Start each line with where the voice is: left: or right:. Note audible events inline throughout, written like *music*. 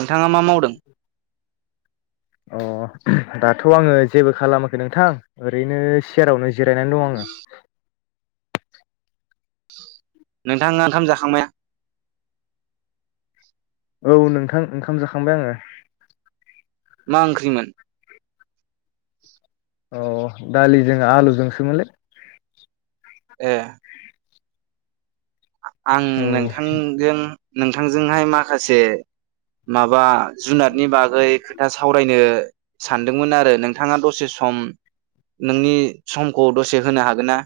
right: नोंथाङा मा मावदों?
left: अ दाथ आङो जेबो खालामाखै नोंथां ओरैनो सियारावनो जिरायनानै दङ आङो।
right: नोंथाङा ओंखाम जाखांबायना?
left: औ नोंथां ओंखाम जाखांबाय आङो।
right: मा ओंख्रिमोन?
left: अ दालिजों आलुजोंसोमोनलै ।
right: ए आं
left: औ
right: नोंथांजों नोंथांजोंहाय माखासे माबा जुनादनि बागै खोथा सावरायनो सानदोंमोन आरो नोंथाङा दसे सम नोंनि समखौ दसे होनो हागोन ना?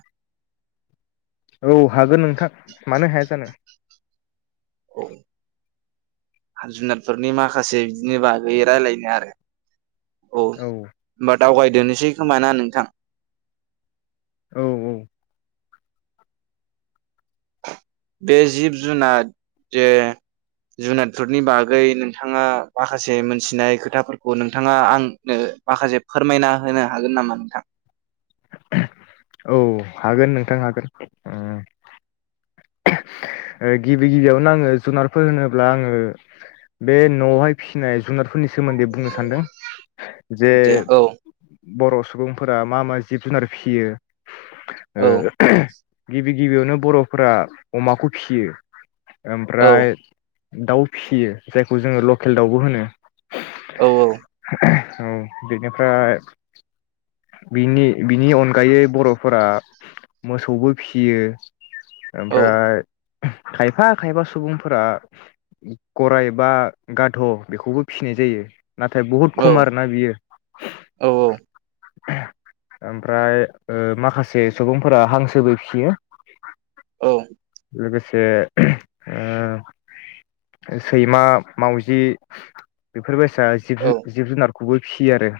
left: औ हागोन नोंथां मानो हाया जानो
right: औ जुनारफोरनि माखासे बिदिनो बागै रायलायनो आरो औ बाद दावगायदोनोसै खोमा ना नोंथां
left: औ-औ
right: बे जिब जुनार जे जुनादफोरनि बागै नोंथाङा माखासे मोनथिनाय खोथाफोरखौ नोंथाङा आंनो माखासे फोरमायना होनो हागोन नामा नोंथां
left: औ हागोन नोंथां हागोन ओ गिबि गिबियावनो आंङो जुनारफोर होनोब्ला आंङो बे नआवहाय फिसिनाय जुनार फोरनि सोमोन्दै बुंनो सानदों जे
right: दे औ
left: बरस सुबुंफोरा मा-मा जिब जुनार फियो
right: औ
left: ओ गिबि गिबियावनो बरफोरा अमाखौ फियो
right: औ
left: ओमफ्राय दाउ फिसियो जायखौ जोङो लकेल दाउबो होनो
right: औ-औ
left: औ बेनिफ्राय बिनि-बिनि अनगायै बरफोरा मोसौबो फियो
right: औ
left: ओमफ्राय खायफा-खायफा सुबुंफोरा गराय बा गाद बेखौबो फिनाय जायो नाथाय बहुद
right: औ
left: खम आरो ना बियो
right: औ
left: ओमफ्राय ओ माखासे सुबुंफोरा हांसोबो फियो
right: औ
left: लोगोसे ओ सैमा मावजि बेफोरबाय आसा जिब जि जुनार खौबो फियो आरो एहे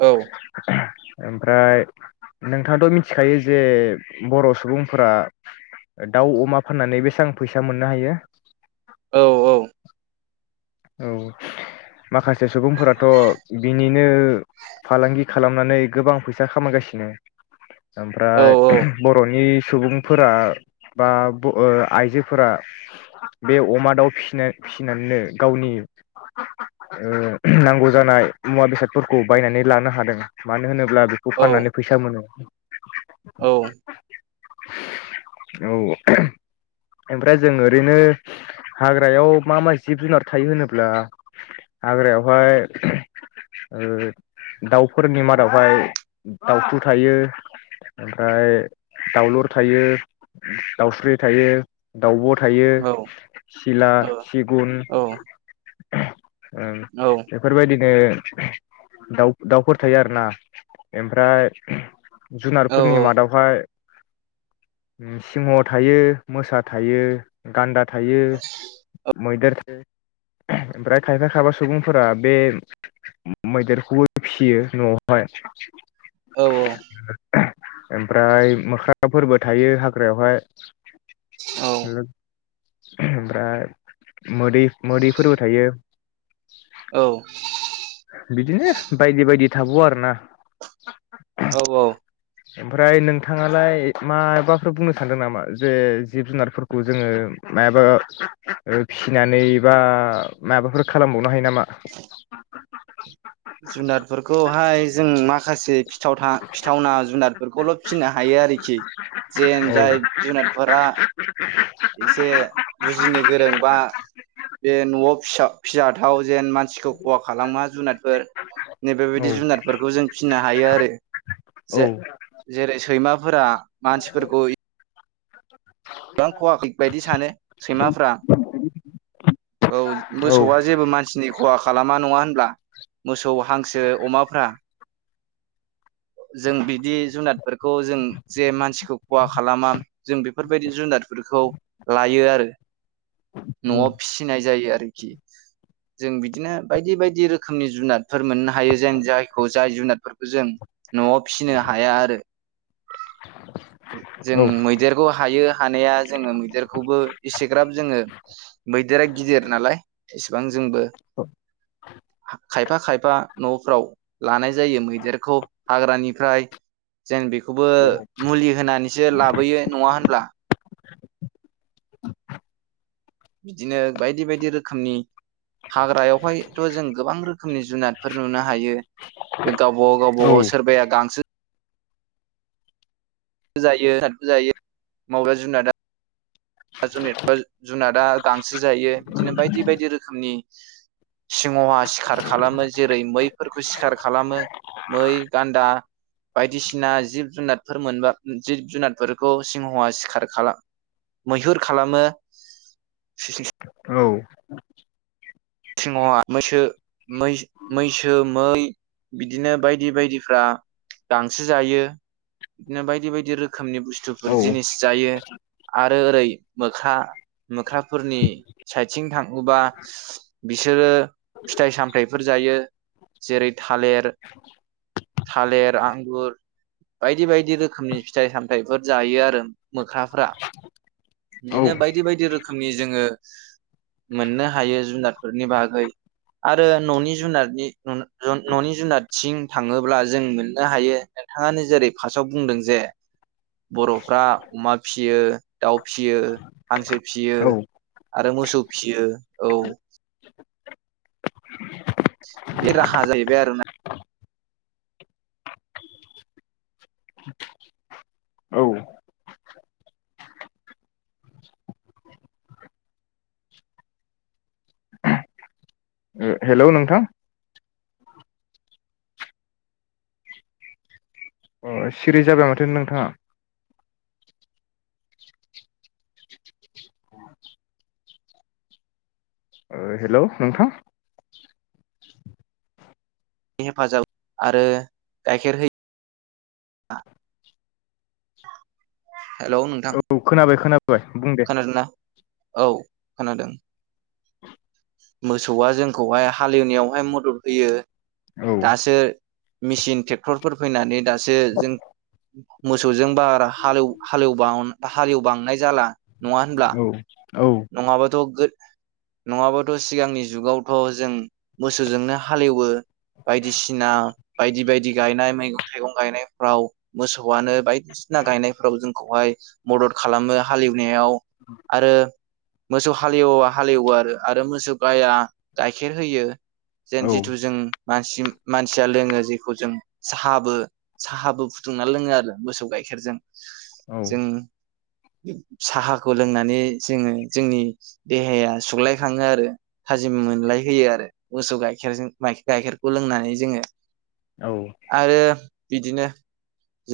right: औ
left: ओमफ्राय नोंथाङाथ मिथिखायो जे बर सुबुंफोरा दाउ अमा फाननानै बेसेबां फैसा मोननो हायो
right: औ-औ
left: औ माखासे सुबुंफोराथ बिनिनो फालांगि खालामनानै गोबां फैसा खामायगासिनो
right: औ
left: ओमफ्राय *unintelligible* बर'नि सुबुंफोरा बा ब ओ आइजोफोरा बे अमा दाउ फिसनो फिसिनानैनो गावनि ओ नांगौ जानाय मुवा बेसादफोरखौ बायनानै लानो हादों मानो होनो ब्ला बेखौ फाननानै फैसा मोनो।
right: औ
left: औ *unintelligible* ओमफ्राय जों ओरैनो हाग्रायाव मा मा जिब-जुनार थायो होनोब्ला हाग्रायावहाय *unintelligible* ओ दाउफोरनि मादावहाय दाउथु थायो ओमफ्राय दाउलुर थायो दाउस्रि थायो। दाउब' थायो सिला सिगुन। *unintelligible* ओ बेफोरबायदिनो दाउ दाउफोर थायो आरोना एमफ्राय *unintelligible* जुनारफोरनि
right: औ
left: मादावहाय उम सिंह' थायो मोसा थायो गान्दा थायो मैदेर ओ ओमफ्राय खायफा खायफा सुबुंफोरा बे मो मैदेरखौबो फियो न'आवहाय।
right: औ औ।
left: ओमफ्राय मोख्राफोरबो थायो हाग्रायावहाय।
right: औ।
left: *unintelligible* ओमफ्राय मोदै मोदैफोरबो थायो।
right: औ *inaudible*
left: बिदिनो बायदि बायदि थाबावो आरोना।
right: औ औ
left: ओमफ्राय नोंथाङालाय माबाफोर बुंनो सानदों नामा जे जिब जुनारफोरखौ जोङो माबा ओ फिसिनानै बा माबाफोर खालामबाव नो हायो नामा? *inaudible*
right: जुनारफोरखौहाय जों माखास से फिथावथा फिथावना जुनादफोरखौल' फिसिनो हायो आरोखि जेन जाय जुनादफोरा एसे बुजिनो गोरोंबा बे न'आव फिसा फि जाथाव जेन मानसिखौ खहा खालामा जुनादफोर। नै बेबायदि जुनादफोरखौ जों फिनो हायो आरो। *unintelligible*
left: औ।
right: जे जेरै सैमाफोरा मानसिफोरखौ *unintelligible* बायदि सानो सैमाफ्रा औ
left: औ
right: मोसौआ जेबो मानसिनि खहा खालामा नङा होनब्ला मोसौ हांसो अमाफ्रा। जों बिदि जुनादफोरखौ जों जे मानसिखौ खहा खालामा जों बेफोरबायदि जुनादफोरखौ लायो आरो। न'आव फिसिनाय जायो आरोखि । जों बिदिनो बायदि बायदि रोखोमनि जुनादफोर मोननो हायो जेन जायखौ जाय जुनादफोरखौ जों न'आव फिसिनो हाया आरो। जों
left: औ
right: मैदेरखौ हायो हानाया जोङो मैदेरखौबो एसेग्राब जोङो मैदेरा गिदिर नालाय। इसेबां जोंबो *inaudible* खायफा खायफा नफ्राव लानाय जायो मैदेरखौ हाग्रानिफ्राय जेन बेखौबो
left: औ
right: मुलि होनानैसो लाबोयो नंङा होनब्ला? बिदिनो बायदि बायदि रोखोमनि हाग्रायावहायथ' जों गोबां रोख खोमनि जुनाद फोर नुनो हायो बे गावबा गाव गावबा गाव सोरबाया गांसो जायो जायो माबा जुनादा *unintelligible* जुनादा गांसो जायो बिदिनो बायदि बायदि रोख रोखोमनि सिंहआ सिखार खालामो जेरै मैफोरखौ सिखार खालामो मै गान्दा बायदिसिना जिब जुनारफोर मोनबा जिब जुनारफोरखौ सिंहआ सिखार खाला मैहुर खालामो ‌।
left: औ
right: सिंहआ मैसो-मैस-मैसो मै बिदिनो बायदि बायदिफ्रा गांसो जायो बिदिनो बायदि बायदि रोखोमनि बुस्थुफोर जिनिस जायो आरो ओरै मोख्रा-मोख्राफोरनि साइडथिं थांङोबा बिसोरो फिथाइ सामथायाइफोर जायो जेरै थालिर थालिर आंगुर बायदि बायदि रोखोमनि फिथाइ सामथाइफोर जायो आरो मोख्राफ्रा बिदिनो
left: औ
right: बायदि बायदि रोखोमनि जोंङो मोननो हायो जुनाद फोरनि बागै आरो न'नि जुनारनि न'-न'-न'नि जुनारथिं थांङोब्ला जों मोननो हायो नोंथाङानो जेरै फासाव बुंदों जे बर'फ्रा अमा फिसियो दाउ फिसियो हांसो फिसियो
left: औ
right: आरो मोसौ फिसियो औ बे राहा जाहैबाय आरोना
left: औ हेल' नोंथां अ सिरि जाबाय माथो नोंथाङा? हेल' नोंथां
right: हेफाजाब आरो गाइखेर होय *inaudible* हेल' नोंथां
left: औ खोनाबाय खोनाबाय बुं दे
right: खोनादों ना औ खोनादों मोसौआ जोंखौहाय हालेवनायावहाय मदद होयो
left: औ
right: । दासो मिसिन ट्रेक्टरफोर फैनानै दासो जों मोसौजों बार हालौ-हालौबाव-हालेव बांनाय जाला ।
left: औ। औ
right: नंङा बाथ । नङाबाथ सिगांनि जुगावथ जों मोसौजोंनो हालेवो बायदिसिना बायदि बायदि गायनाय मैगं थाइगं गायनायफ्राव मोसौआनो बायदिसिना गायनायफ्राव जोंखौहाय मदद खालामो हालएव। नायाव आरो। मोसौ हालेव हालेवो आरो आरो मोसौ गाया गाइखेर होयो। जेन
left: औ
right: जिथु जों मानसि मानसिया लोङो जेखौ जों साहाबो साहाबो फुदुंना लोङो आरो मोसौ गाइखेरजों।
left: औ
right: जों। साहाखौ लोंनानै। जोङो जोंनि देहाया सुग्लाय खाङो आरो थाजिमा मोनलाय होयो आरो मोसौ गाइखेरजों गाइखेरखौ लोंनानै जोङो। आरो। बिदिनो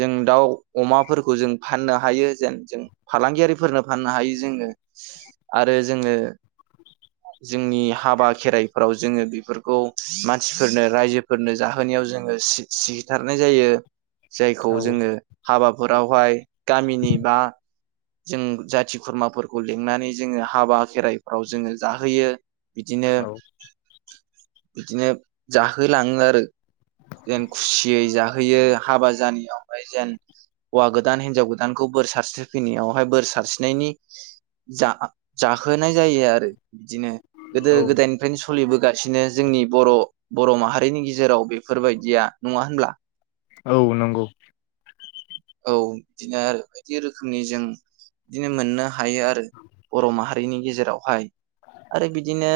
right: जों दाउ अमाफोरखौ जों फाननो हायो जेन जों फालांगियारिफोरनो फाननो हायो जोङो। आरो। जोङो। जोंनि हाबा खेराइफोराव जोङो बेफोरखौ मानसिफोरनो रायजोफोरनो जाहोनायाव जोङो सि-सिथारनाय जायो। जायखौ
left: औ
right: जोङो हाबा। फोरावहाय गामिनि बा जों जाथि खुरमाफोर। ख लिंनानै जोङो हाबा खेराइफ्राव जोङो जाहोयो। बिदिनो। बिदिनो जाहोलाङो आरो। जेन खुसियै जाहोयो हाबा जानायावहाय जेन हौवा गोदान हिनजाव गोदानखौ बोर सारस्रिफैनायावहाय बोर सारस्रिनायनि जा जाहोनाय जायो आरो। बिदिनो गोदो
left: औ
right: गोदायनिफ्रायनो सोलिबोगासिनो जोंनि बर' बर' माहारिनि गेजेराव बे। फोरबायदिया नङा होनब्ला।
left: औ नंगौ।
right: औ बिदिनो आरो बायदि रोखोमनि जों बिदिनो मोननो हायो आरो बर' माहारि। बैनि गेजेरावहाय आरो बिदिनो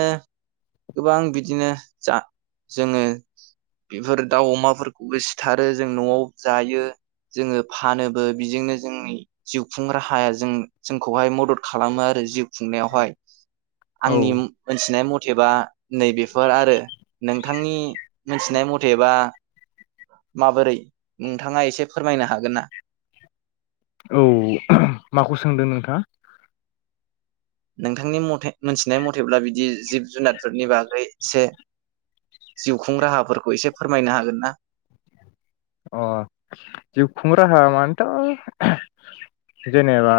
right: गोबां बिदिनो जा जोङो बेफोर दाउ अमाफोरखौबो सिथारो जों नआव जायो जोङो। फानोबो बिजोंनो जोंनि जिउफुं राहाया जों जोंखौहाय मदद खालामो आरो जिउ। खुंनायावहाय
left: औ
right: आंनि मोनथिनाय म। अथेबा नैबेफोर आरो। नोंथांनि मोनथिनाय मथेबा। माबोरै नोंथाङा एसे फोरमायनो हागोन ना?
left: औ माखौ सोंदों नोंथाङा?
right: नोंथांनि मथे। मोनथिनाय मथेब्ला बिदि। जिब जुनारफोरनि बागै एसे जिउ खुं राहाफोरखौ एसे फोरमायनो हागोन ना?
left: अ जिउ खुं राहा मानेथ' जेनेबा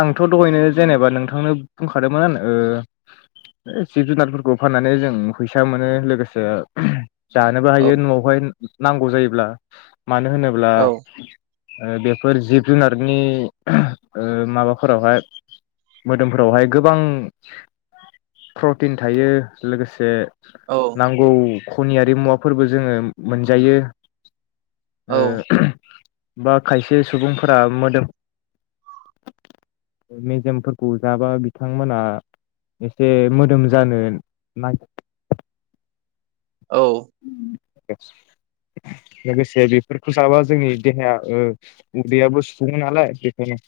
left: आंथ' दहायनो जेनेबा नोंथांनो बुंखादोंमोन आनो जिब- जुनारफोरखौ फाननानै जों फैसा मोनो लोगोसे जानोबो
right: औ
left: हायो नआवहाय। नांगौ जायो ब्ला मानो होनोब्ला
right: औ
left: ओ बेफोर जिब जुनारनि ओहो माबाफोरावहाय मोदोमफोरावहाय गोबां प्रटिन थायो लोगोसे
right: औ
left: नांगौ खनियारि मुवाफोरबो जोङो मोनजायो।
right: औ
left: ओ होम बा खायसे सुबुंफोरा मोदोम मेजेमफोरखौ जाबा बिथांमोना एसे मोदोम जानो नागिर
right: औ
left: *unintelligible* लोगोसे बेफोरखौ जाबा जोंनि देहाया ओ उदैयाबो सुफुङो नालाय बेखायनो।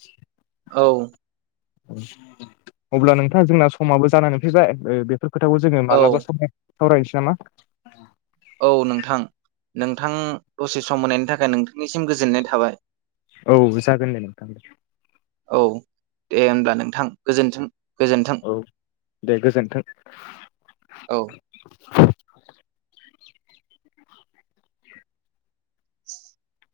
right: औ
left: अब्ला नोंथां जोंना समाबो जानानै फैबाय ओ, बेफोर खोथाखौ जोङो
right: औ
left: मालाबा समाव सावरायनोसै नामा?
right: औ नोंथां, नोंथां दसे सम होनायनि थाखाय नोंथांनिसिम गोजोननाय थाबाय ।
left: औ जागोन दे नोंथां ।
right: औ दे होमब्ला नोंथां गोजोन्थों ।
left: औ दे गोजोन्थों
right: औ
left: ।
right: *inaudible*